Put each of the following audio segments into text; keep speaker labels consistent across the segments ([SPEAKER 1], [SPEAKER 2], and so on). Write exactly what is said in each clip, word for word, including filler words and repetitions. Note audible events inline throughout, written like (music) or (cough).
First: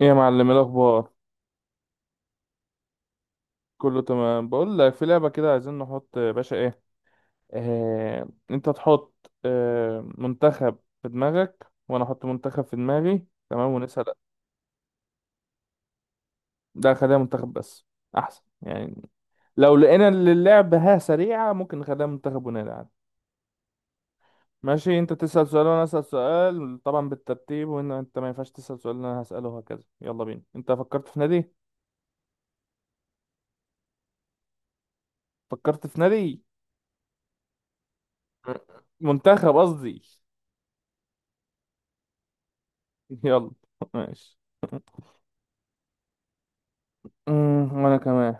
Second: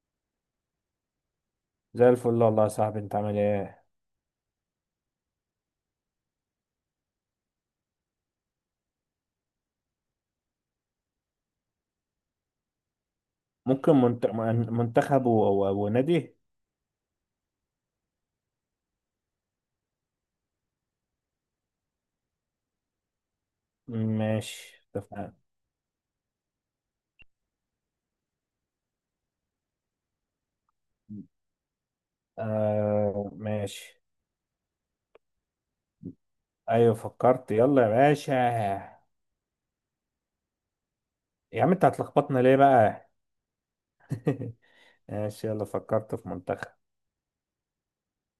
[SPEAKER 1] ايه يا معلم، إيه الاخبار؟
[SPEAKER 2] زي الفل والله يا صاحبي انت عامل ايه.
[SPEAKER 1] كله تمام. بقول لك في لعبه كده عايزين نحط، يا باشا ايه، آه انت تحط آه منتخب في دماغك وانا احط منتخب في دماغي، تمام،
[SPEAKER 2] ممكن
[SPEAKER 1] ونسال.
[SPEAKER 2] منت... من- منتخب و... و... ونادي.
[SPEAKER 1] ده خليها منتخب بس، احسن يعني. لو لقينا إن اللعبه ها سريعه ممكن نخليها منتخب ونلعب.
[SPEAKER 2] ماشي
[SPEAKER 1] ماشي. انت
[SPEAKER 2] اتفقنا.
[SPEAKER 1] تسال سؤال وانا اسال سؤال، طبعا بالترتيب، وان انت ما ينفعش تسال سؤال اللي انا هساله وهكذا. يلا بينا. انت فكرت في نادي؟
[SPEAKER 2] آه ماشي.
[SPEAKER 1] فكرت في نادي،
[SPEAKER 2] ايوه فكرت يلا يا باشا.
[SPEAKER 1] منتخب قصدي.
[SPEAKER 2] يا عم انت هتلخبطنا ليه بقى؟
[SPEAKER 1] (laughs) يلا. ماشي.
[SPEAKER 2] (laughs) ماشي يلا فكرت في منتخب.
[SPEAKER 1] امم وانا كمان.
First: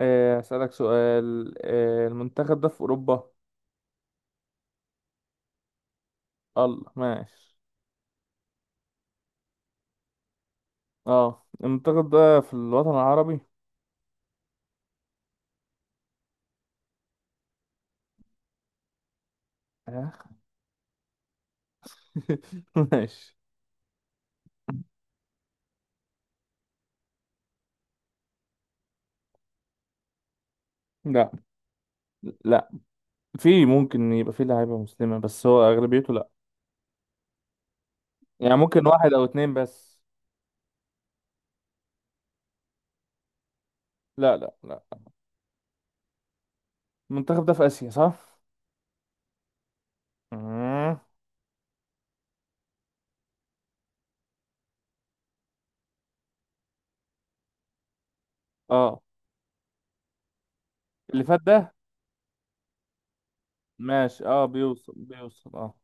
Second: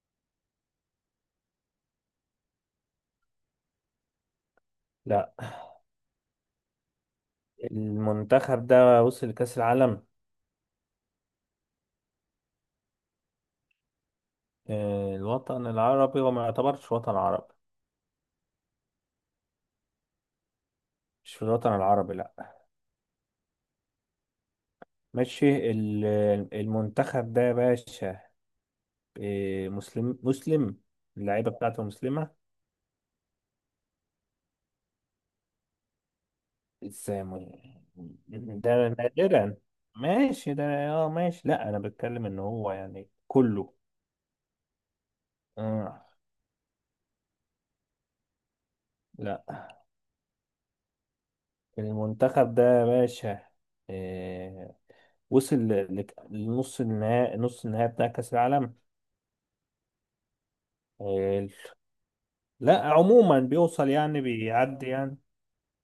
[SPEAKER 1] آه، اسالك سؤال. آه، المنتخب ده في اوروبا؟
[SPEAKER 2] لا
[SPEAKER 1] الله، ماشي.
[SPEAKER 2] المنتخب ده وصل لكأس العالم.
[SPEAKER 1] اه المنتخب ده في الوطن العربي؟
[SPEAKER 2] آه الوطن العربي وما يعتبرش وطن عربي.
[SPEAKER 1] آه.
[SPEAKER 2] مش في الوطن العربي لا.
[SPEAKER 1] (laughs) ماشي.
[SPEAKER 2] ماشي ال- المنتخب ده يا باشا. آه مسلم مسلم.
[SPEAKER 1] لا
[SPEAKER 2] اللعيبة بتاعته مسلمة.
[SPEAKER 1] لا، في ممكن يبقى في لعيبه مسلمه بس هو اغلبيته لا.
[SPEAKER 2] سامو.
[SPEAKER 1] يعني
[SPEAKER 2] ده
[SPEAKER 1] ممكن واحد او اتنين
[SPEAKER 2] نادرا.
[SPEAKER 1] بس.
[SPEAKER 2] ماشي ده اه ماشي لا انا بتكلم ان هو يعني كله.
[SPEAKER 1] لا لا لا.
[SPEAKER 2] آه
[SPEAKER 1] المنتخب ده في اسيا، صح؟
[SPEAKER 2] لا
[SPEAKER 1] مم.
[SPEAKER 2] المنتخب ده يا باشا. آه وصل ل- لك- لنص النهائي، نص النهائي بتاع كأس العالم.
[SPEAKER 1] اه، اللي فات
[SPEAKER 2] آه
[SPEAKER 1] ده؟
[SPEAKER 2] لا عموما بيوصل يعني
[SPEAKER 1] ماشي، اه،
[SPEAKER 2] بيعدي
[SPEAKER 1] بيوصل
[SPEAKER 2] يعني.
[SPEAKER 1] بيوصل اه.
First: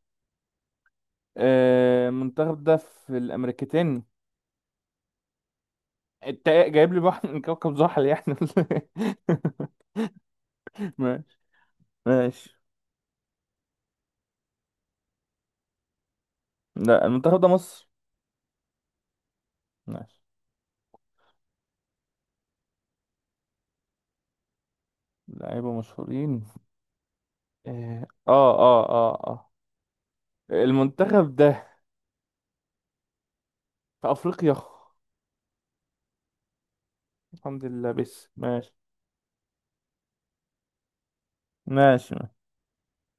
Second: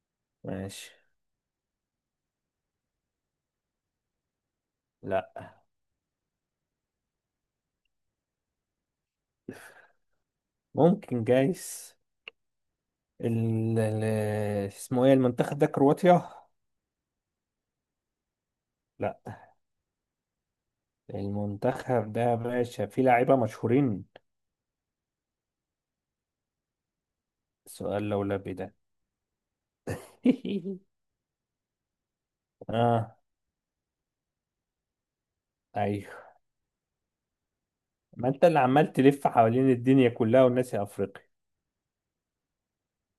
[SPEAKER 2] ماشي.
[SPEAKER 1] آه، المنتخب ده في الامريكتين؟
[SPEAKER 2] لا
[SPEAKER 1] انت جايب لي واحد من كوكب زحل يعني ولا إيه؟ (laughs)
[SPEAKER 2] ممكن
[SPEAKER 1] ماشي
[SPEAKER 2] جايز.
[SPEAKER 1] ماشي.
[SPEAKER 2] ال... ال- اسمه ايه المنتخب ده، كرواتيا؟
[SPEAKER 1] لا، المنتخب ده مصر.
[SPEAKER 2] لا
[SPEAKER 1] ماشي.
[SPEAKER 2] المنتخب ده يا باشا فيه لاعيبة مشهورين.
[SPEAKER 1] لعيبة مشهورين؟
[SPEAKER 2] سؤال
[SPEAKER 1] اه
[SPEAKER 2] لولبي
[SPEAKER 1] اه
[SPEAKER 2] ده.
[SPEAKER 1] اه اه آه.
[SPEAKER 2] (laughs)
[SPEAKER 1] المنتخب ده
[SPEAKER 2] اه
[SPEAKER 1] في افريقيا.
[SPEAKER 2] ايوه.
[SPEAKER 1] الحمد لله، بس
[SPEAKER 2] ما انت اللي
[SPEAKER 1] ماشي.
[SPEAKER 2] عمال تلف حوالين الدنيا كلها والناس يا افريقيا،
[SPEAKER 1] ماشي ماشي.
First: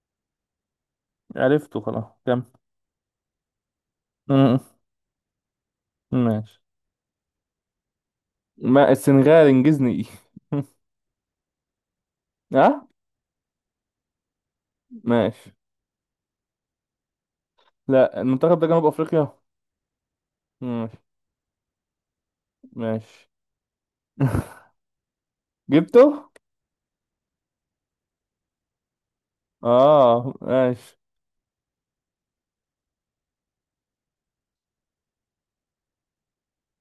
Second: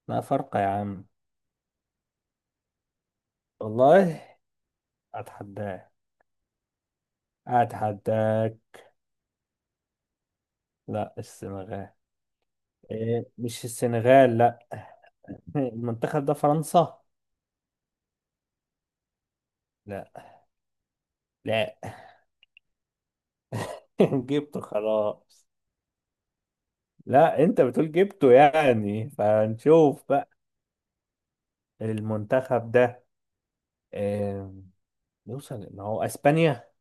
[SPEAKER 2] ما فرق يا عم.
[SPEAKER 1] عرفته خلاص. كم؟ م-
[SPEAKER 2] والله
[SPEAKER 1] م.
[SPEAKER 2] اتحداك
[SPEAKER 1] (laughs) ماشي.
[SPEAKER 2] اتحداك.
[SPEAKER 1] ما السنغال انجزني. (laughs)
[SPEAKER 2] لا السنغال.
[SPEAKER 1] ايه اه.
[SPEAKER 2] إيه مش السنغال لا.
[SPEAKER 1] ماشي.
[SPEAKER 2] (laughs) المنتخب ده فرنسا.
[SPEAKER 1] لا، المنتخب ده جنوب افريقيا.
[SPEAKER 2] لا.
[SPEAKER 1] ماشي
[SPEAKER 2] لا.
[SPEAKER 1] ماشي.
[SPEAKER 2] (laughs)
[SPEAKER 1] (laughs)
[SPEAKER 2] جبته خلاص.
[SPEAKER 1] جبته.
[SPEAKER 2] لا انت بتقول جبته، يعني فنشوف بقى.
[SPEAKER 1] اه ماشي.
[SPEAKER 2] المنتخب ده إيه؟ يوصل ما هو اسبانيا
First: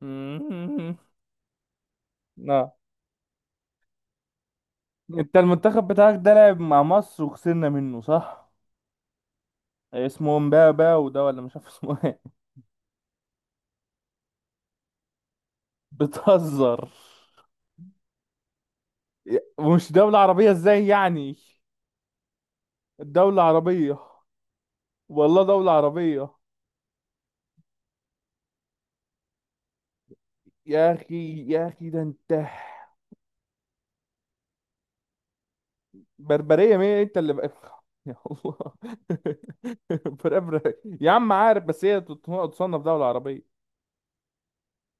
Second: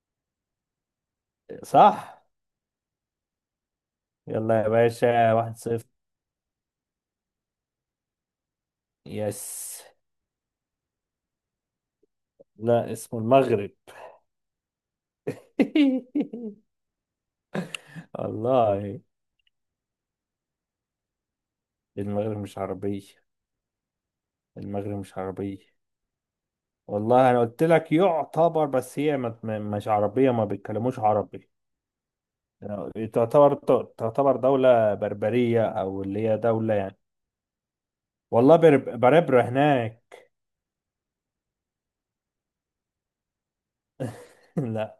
[SPEAKER 1] (laughs)
[SPEAKER 2] صح؟
[SPEAKER 1] لا،
[SPEAKER 2] يلا يا باشا
[SPEAKER 1] انت
[SPEAKER 2] واحد صفر.
[SPEAKER 1] المنتخب بتاعك ده لعب مع مصر وخسرنا منه، صح؟
[SPEAKER 2] يس.
[SPEAKER 1] اسمه مبابا وده ولا مش عارف اسمه ايه.
[SPEAKER 2] لا اسمه المغرب.
[SPEAKER 1] (laughs)
[SPEAKER 2] (laughs)
[SPEAKER 1] بتهزر؟
[SPEAKER 2] والله.
[SPEAKER 1] ومش دولة عربية؟ ازاي يعني؟
[SPEAKER 2] المغرب مش عربية.
[SPEAKER 1] دولة عربية.
[SPEAKER 2] المغرب مش
[SPEAKER 1] والله
[SPEAKER 2] عربية.
[SPEAKER 1] دولة عربية.
[SPEAKER 2] والله أنا قلت لك يعتبر، بس هي ما- ما- مش عربية، ما
[SPEAKER 1] يا
[SPEAKER 2] بيتكلموش
[SPEAKER 1] اخي
[SPEAKER 2] عربي.
[SPEAKER 1] يا اخي، ده انت.
[SPEAKER 2] تعتبر. تعتبر دولة بربرية أو اللي هي دولة
[SPEAKER 1] بربرية مين؟
[SPEAKER 2] يعني.
[SPEAKER 1] انت اللي بقى. يا الله.
[SPEAKER 2] والله برب- بربرة هناك.
[SPEAKER 1] (laughs) بربرة. يا عم عارف، بس هي تصنف دولة عربية.
[SPEAKER 2] (laughs) لا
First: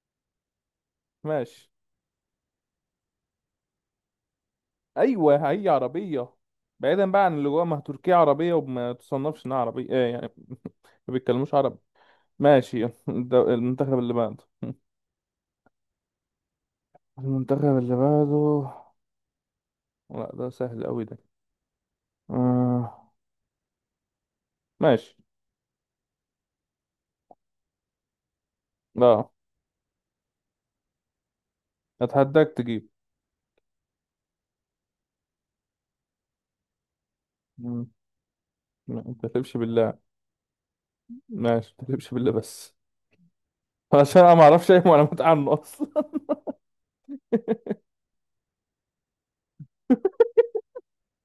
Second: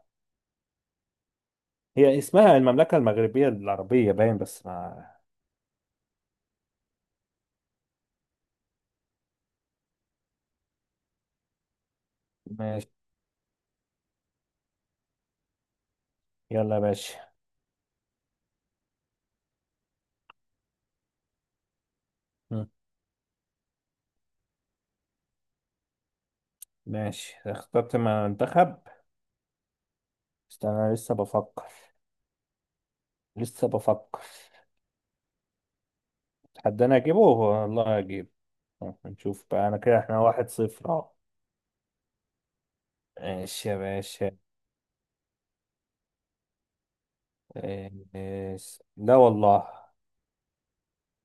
[SPEAKER 1] ماشي.
[SPEAKER 2] هي اسمها المملكة المغربية العربية باين، بس ما.
[SPEAKER 1] ايوه هي عربيه. بعيدا بقى عن اللي جوه، ما هي تركيا عربيه وما تصنفش انها عربيه، ايه يعني؟ (laughs) ما بيتكلموش عربي. ماشي. (laughs)
[SPEAKER 2] ماشي.
[SPEAKER 1] الد- المنتخب اللي بعده. (laughs)
[SPEAKER 2] يلا يا باشا.
[SPEAKER 1] المنتخب اللي بعده. لا ده سهل قوي ده.
[SPEAKER 2] مم.
[SPEAKER 1] آه. ماشي.
[SPEAKER 2] ماشي اخترت منتخب.
[SPEAKER 1] لا،
[SPEAKER 2] استنى أنا لسه بفكر.
[SPEAKER 1] اتحداك تجيب.
[SPEAKER 2] لسه بفكر. حد انا اجيبه
[SPEAKER 1] مم.
[SPEAKER 2] والله اجيب.
[SPEAKER 1] ما ما
[SPEAKER 2] نشوف
[SPEAKER 1] تحلفش
[SPEAKER 2] بقى، انا
[SPEAKER 1] بالله.
[SPEAKER 2] كده احنا واحد صفر اهو.
[SPEAKER 1] ماشي، ما تحلفش بالله بس.
[SPEAKER 2] ماشي يا
[SPEAKER 1] (laughs) عشان
[SPEAKER 2] باشا.
[SPEAKER 1] انا ما اعرفش اي معلومات عنه اصلا.
[SPEAKER 2] إيه- إيه- لا والله.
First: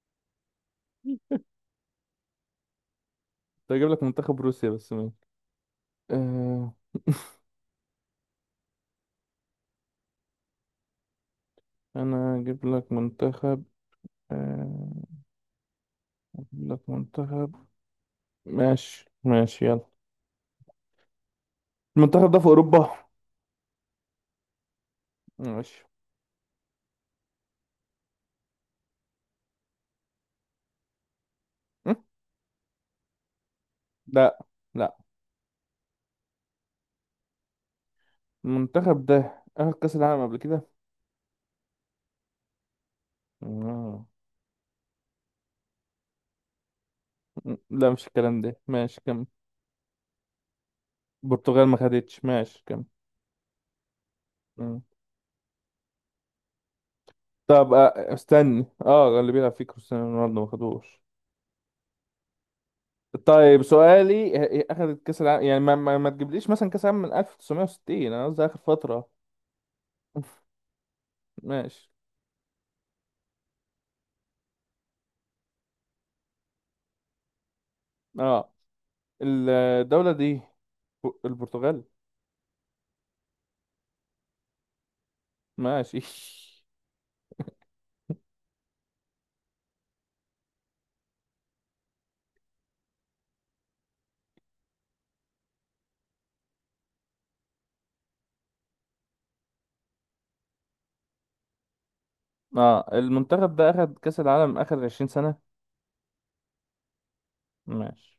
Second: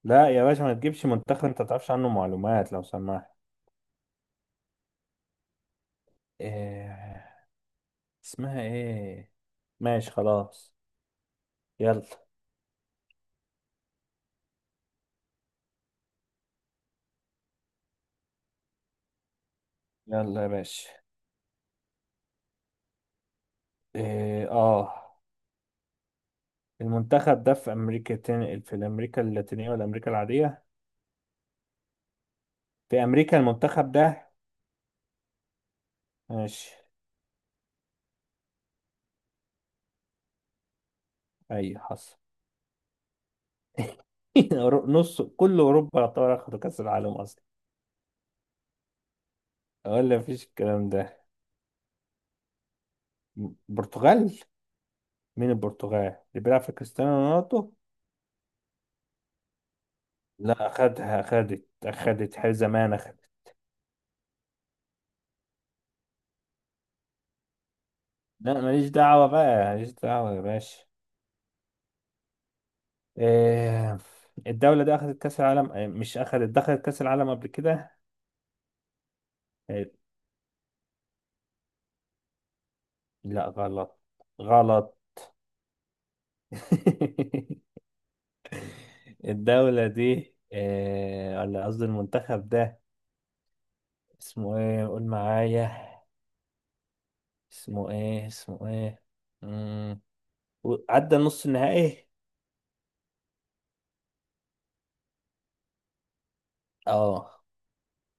[SPEAKER 2] لا يا باشا ما تجيبش
[SPEAKER 1] (laughs)
[SPEAKER 2] منتخب انت ما تعرفش عنه معلومات لو سمحت.
[SPEAKER 1] كنت اجيب لك منتخب روسيا بس ماشي. آه.
[SPEAKER 2] إيه... اسمها ايه؟ ماشي خلاص. يلا.
[SPEAKER 1] انا اجيب لك منتخب. آه، اجيب لك منتخب. ماشي ماشي، يلا.
[SPEAKER 2] يلا يا باشا.
[SPEAKER 1] المنتخب ده في اوروبا.
[SPEAKER 2] إيه... اه
[SPEAKER 1] ماشي.
[SPEAKER 2] المنتخب ده في امريكا تن... في امريكا اللاتينية ولا امريكا العادية؟
[SPEAKER 1] م?
[SPEAKER 2] في امريكا المنتخب ده؟
[SPEAKER 1] لا. لا.
[SPEAKER 2] ماشي.
[SPEAKER 1] المنتخب ده اخد كاس العالم قبل كده؟
[SPEAKER 2] اي حصل.
[SPEAKER 1] مم.
[SPEAKER 2] (laughs) نص كل اوروبا يعتبر اخدوا كاس العالم اصلا.
[SPEAKER 1] لا، مش الكلام ده. ماشي، كم؟
[SPEAKER 2] ولا مفيش الكلام ده.
[SPEAKER 1] البرتغال ما خدتش. ماشي، كم؟
[SPEAKER 2] برتغال.
[SPEAKER 1] مم.
[SPEAKER 2] مين البرتغال اللي بيلعب في كريستيانو
[SPEAKER 1] طب
[SPEAKER 2] رونالدو؟
[SPEAKER 1] آه، استني، اه، اللي بيلعب فيه كريستيانو رونالدو ما
[SPEAKER 2] لا
[SPEAKER 1] خدوش.
[SPEAKER 2] أخدها، أخدت أخدت حي زمان أخدت.
[SPEAKER 1] طيب سؤالي، آه، اخدت كاس العالم يعني، ما, ما, ما تجيبليش مثلا كاس العالم من ألف وتسعمية وستين، انا قصدي اخر
[SPEAKER 2] لا ماليش
[SPEAKER 1] فترة.
[SPEAKER 2] دعوة بقى. ماليش دعوة يا
[SPEAKER 1] (laughs)
[SPEAKER 2] باشا.
[SPEAKER 1] ماشي.
[SPEAKER 2] إيه. الدولة دي أخدت كأس العالم إيه، مش أخدت، دخلت كأس العالم قبل كده.
[SPEAKER 1] اه،
[SPEAKER 2] إيه،
[SPEAKER 1] الدولة دي ب- البرتغال.
[SPEAKER 2] لا غلط. غلط.
[SPEAKER 1] ماشي. (laughs)
[SPEAKER 2] (laughs) الدولة دي إيه، ولا قصدي المنتخب ده. اسمه إيه قول معايا. اسمه إيه، اسمه إيه؟ مم. عدى نص النهائي.
[SPEAKER 1] اه، المنتخب ده اخد كأس العالم اخر 20 سنة؟
[SPEAKER 2] اه
[SPEAKER 1] ماشي.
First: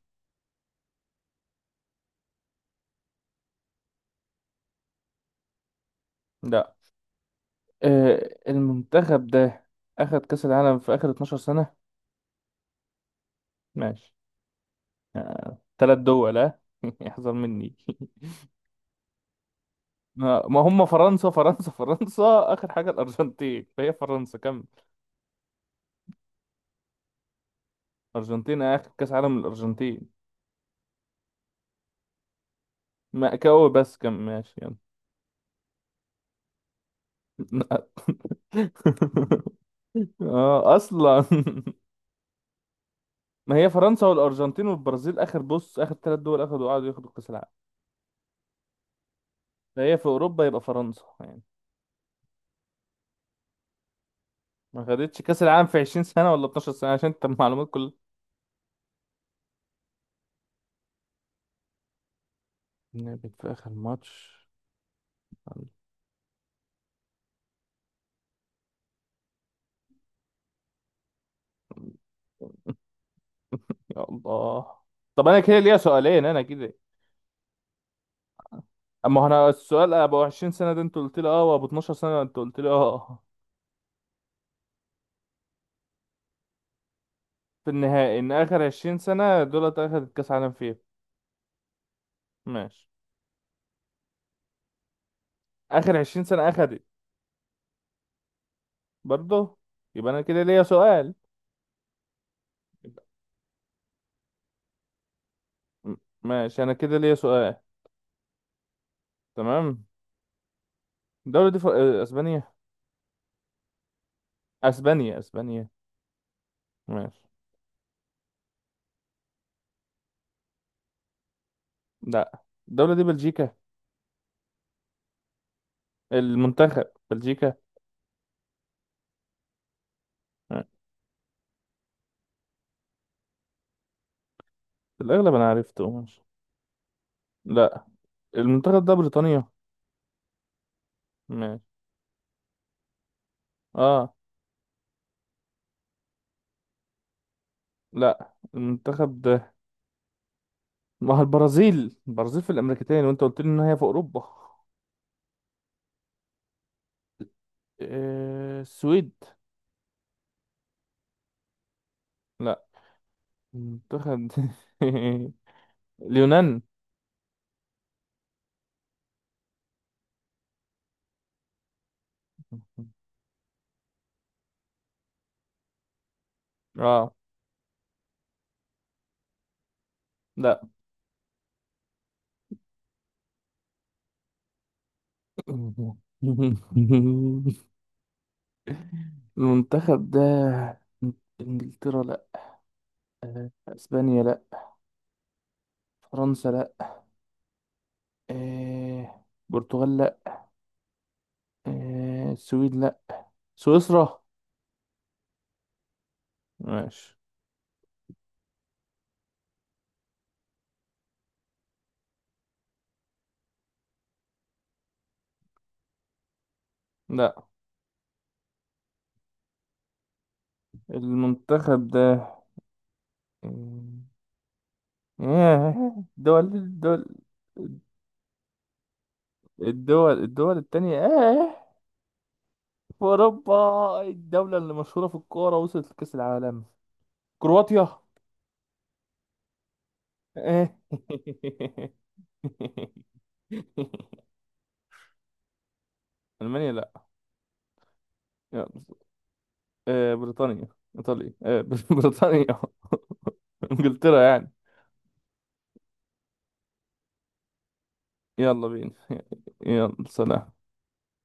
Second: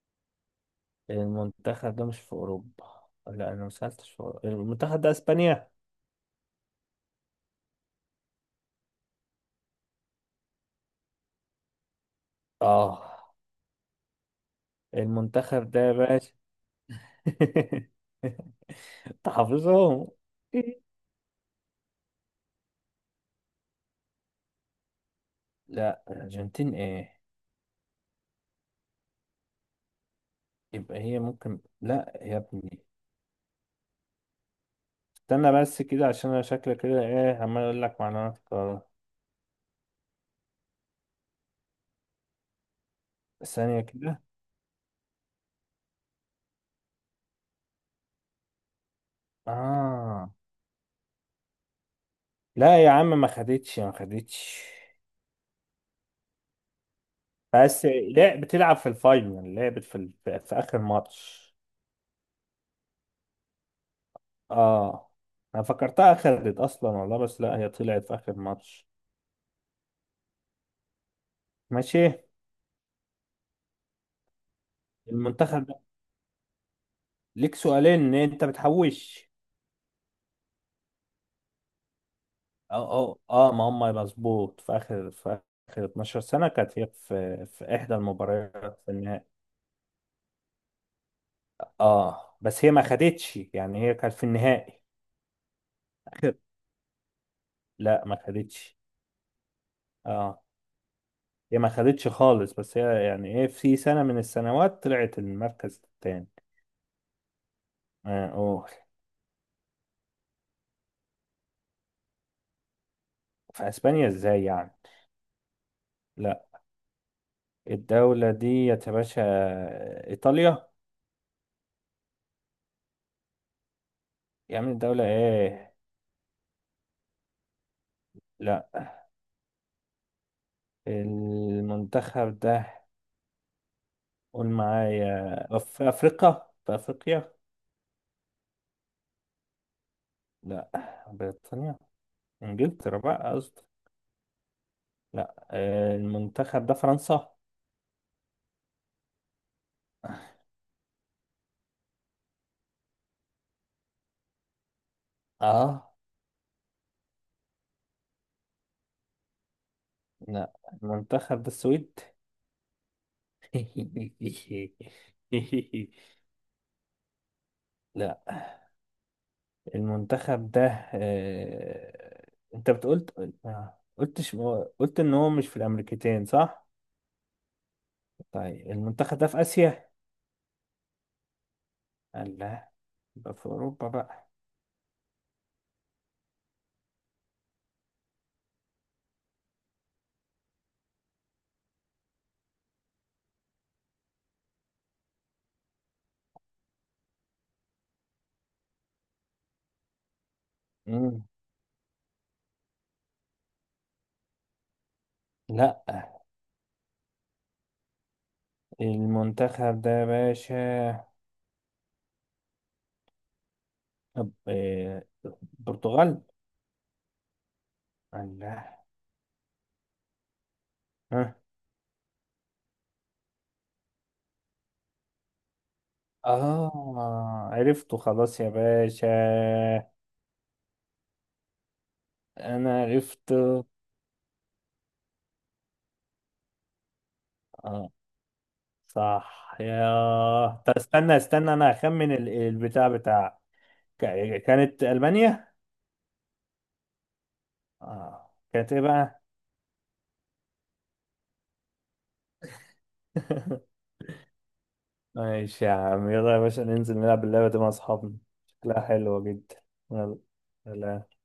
[SPEAKER 2] المنتخب ده مش في اوروبا. لا انا ما سالتش في أوروبا. المنتخب ده اسبانيا.
[SPEAKER 1] لا، آه، المنتخب ده اخد كأس العالم في اخر 12 سنة.
[SPEAKER 2] اه
[SPEAKER 1] ماشي. آه،
[SPEAKER 2] المنتخب ده يا
[SPEAKER 1] تلات
[SPEAKER 2] باشا.
[SPEAKER 1] دول اه. (laughs) يحذر مني. (laughs)
[SPEAKER 2] (laughs) تحافظهم.
[SPEAKER 1] ما ما هم فرنسا، فرنسا فرنسا. اخر حاجة الارجنتين، فهي فرنسا، كمل.
[SPEAKER 2] لا الارجنتين ايه.
[SPEAKER 1] أرجنتين آخر كأس عالم الأرجنتين.
[SPEAKER 2] يبقى هي ممكن لا يا ابني.
[SPEAKER 1] مأكاوي بس، كان ماشي يعني.
[SPEAKER 2] استنى بس كده عشان انا شكلي كده ايه عمال اقول
[SPEAKER 1] (laughs)
[SPEAKER 2] لك معلومات غلط.
[SPEAKER 1] اه اصلا. (laughs) ما هي
[SPEAKER 2] ثانية
[SPEAKER 1] فرنسا
[SPEAKER 2] كده.
[SPEAKER 1] والارجنتين والبرازيل اخر بص، اخر ثلاث دول اخدوا قعدوا ياخدوا كاس العالم. فهي في
[SPEAKER 2] اه.
[SPEAKER 1] اوروبا يبقى فرنسا يعني.
[SPEAKER 2] لا يا عم ما خدتش، ما خدتش.
[SPEAKER 1] ما خدتش كاس العالم في عشرين سنة سنه ولا اثنا عشر سنة سنه؟ عشان انت المعلومات
[SPEAKER 2] بس
[SPEAKER 1] كلها.
[SPEAKER 2] لا بتلعب في الفاينل، لعبت في, ال- في اخر ماتش.
[SPEAKER 1] لعبت في اخر ماتش.
[SPEAKER 2] اه. انا فكرتها خرجت اصلا والله، بس لا هي طلعت في اخر ماتش. ماشي.
[SPEAKER 1] يا الله. طب انا كده
[SPEAKER 2] المنتخب
[SPEAKER 1] ليا
[SPEAKER 2] ده.
[SPEAKER 1] سؤالين، انا كده.
[SPEAKER 2] ليك سؤالين ان انت
[SPEAKER 1] اما هو
[SPEAKER 2] بتحوش.
[SPEAKER 1] انا، السؤال ابو عشرين سنة سنه ده انت قلت لي اه، وابو اثنا عشر سنة سنه انت قلت لي
[SPEAKER 2] اه اه
[SPEAKER 1] اه.
[SPEAKER 2] اه ما هم مظبوط، في اخر، في اخر اتناشر سنه كانت هي في
[SPEAKER 1] في
[SPEAKER 2] في احدى
[SPEAKER 1] النهائي؟ ان اخر
[SPEAKER 2] المباريات في
[SPEAKER 1] 20
[SPEAKER 2] النهائي.
[SPEAKER 1] سنة دولت اخدت كاس عالم فيها؟
[SPEAKER 2] اه بس هي ما
[SPEAKER 1] ماشي.
[SPEAKER 2] خدتش يعني، هي كانت في النهائي.
[SPEAKER 1] اخر
[SPEAKER 2] (laughs)
[SPEAKER 1] 20
[SPEAKER 2] اخر.
[SPEAKER 1] سنة اخدت؟
[SPEAKER 2] لا ما خدتش.
[SPEAKER 1] برضه. يبقى انا
[SPEAKER 2] اه
[SPEAKER 1] كده ليا سؤال.
[SPEAKER 2] هي ما خدتش خالص، بس
[SPEAKER 1] يبقى-
[SPEAKER 2] هي يعني ايه، في سنه من السنوات طلعت المركز
[SPEAKER 1] م-
[SPEAKER 2] الثاني.
[SPEAKER 1] ماشي، انا كده ليا سؤال.
[SPEAKER 2] اه أوه.
[SPEAKER 1] تمام. الدولة دي ف... آه، اسبانيا؟
[SPEAKER 2] في اسبانيا ازاي يعني؟
[SPEAKER 1] اسبانيا، اسبانيا.
[SPEAKER 2] لا
[SPEAKER 1] ماشي.
[SPEAKER 2] الدولة دي يا باشا، إيطاليا.
[SPEAKER 1] لا، الدولة دي بلجيكا.
[SPEAKER 2] يا عم الدولة إيه؟
[SPEAKER 1] المنتخب بلجيكا.
[SPEAKER 2] لا
[SPEAKER 1] آه،
[SPEAKER 2] المنتخب ده. قول
[SPEAKER 1] في الاغلب انا
[SPEAKER 2] معايا
[SPEAKER 1] عرفته.
[SPEAKER 2] في
[SPEAKER 1] ماشي.
[SPEAKER 2] أفريقيا، في أفريقيا.
[SPEAKER 1] لا، المنتخب ده بريطانيا.
[SPEAKER 2] لا
[SPEAKER 1] ماشي.
[SPEAKER 2] بريطانيا. إنجلترا بقى قصدي.
[SPEAKER 1] اه.
[SPEAKER 2] لا آه، المنتخب ده فرنسا.
[SPEAKER 1] لا، المنتخب ده. ما هو البرازيل، البرازيل في الامريكتين، وانت قلت لي ان هي في اوروبا.
[SPEAKER 2] آه
[SPEAKER 1] آه، السويد؟
[SPEAKER 2] لا المنتخب ده السويد.
[SPEAKER 1] لا. منتخب. (laughs)
[SPEAKER 2] (laughs)
[SPEAKER 1] اليونان؟
[SPEAKER 2] لا المنتخب ده. آه، أنت بتقول، آه، قلتش، قلت إن هو مش في الأمريكتين صح؟
[SPEAKER 1] اه
[SPEAKER 2] طيب المنتخب ده في آسيا؟
[SPEAKER 1] لا.
[SPEAKER 2] لا. يبقى في أوروبا بقى.
[SPEAKER 1] (laughs) المنتخب ده، انجلترا لا، آه، اسبانيا لا، فرنسا لا، آه، برتغال لا،
[SPEAKER 2] مم.
[SPEAKER 1] آه، السويد لا، سويسرا؟
[SPEAKER 2] لا
[SPEAKER 1] ماشي.
[SPEAKER 2] المنتخب ده يا باشا. طب، آه، البرتغال؟
[SPEAKER 1] لا.
[SPEAKER 2] لا. ها.
[SPEAKER 1] المنتخب ده. آه، دول الدول
[SPEAKER 2] آه عرفته خلاص يا باشا.
[SPEAKER 1] الدول الدول التانية آه
[SPEAKER 2] أنا
[SPEAKER 1] في
[SPEAKER 2] عرفته.
[SPEAKER 1] أوروبا، الدولة اللي مشهورة في الكورة، وصلت لكأس العالم. كرواتيا.
[SPEAKER 2] آه صح يا. طب
[SPEAKER 1] ايه.
[SPEAKER 2] استنى استنى أنا هخمن ال- البتاع بتاع.
[SPEAKER 1] (laughs)
[SPEAKER 2] ك- كانت ألمانيا؟
[SPEAKER 1] المانيا لا.
[SPEAKER 2] آه كانت إيه
[SPEAKER 1] يلا.
[SPEAKER 2] بقى؟
[SPEAKER 1] آه، بريطانيا. ايطاليا. آه، (laughs) بريطانيا.
[SPEAKER 2] (laughs)
[SPEAKER 1] انجلترا يعني.
[SPEAKER 2] ماشي يا عم يلا يا باشا ننزل نلعب اللعبة دي مع أصحابنا.
[SPEAKER 1] يلا
[SPEAKER 2] شكلها
[SPEAKER 1] بينا.
[SPEAKER 2] حلوة جدا.
[SPEAKER 1] (laughs) يلا،
[SPEAKER 2] يلا
[SPEAKER 1] سلام.
[SPEAKER 2] سلام.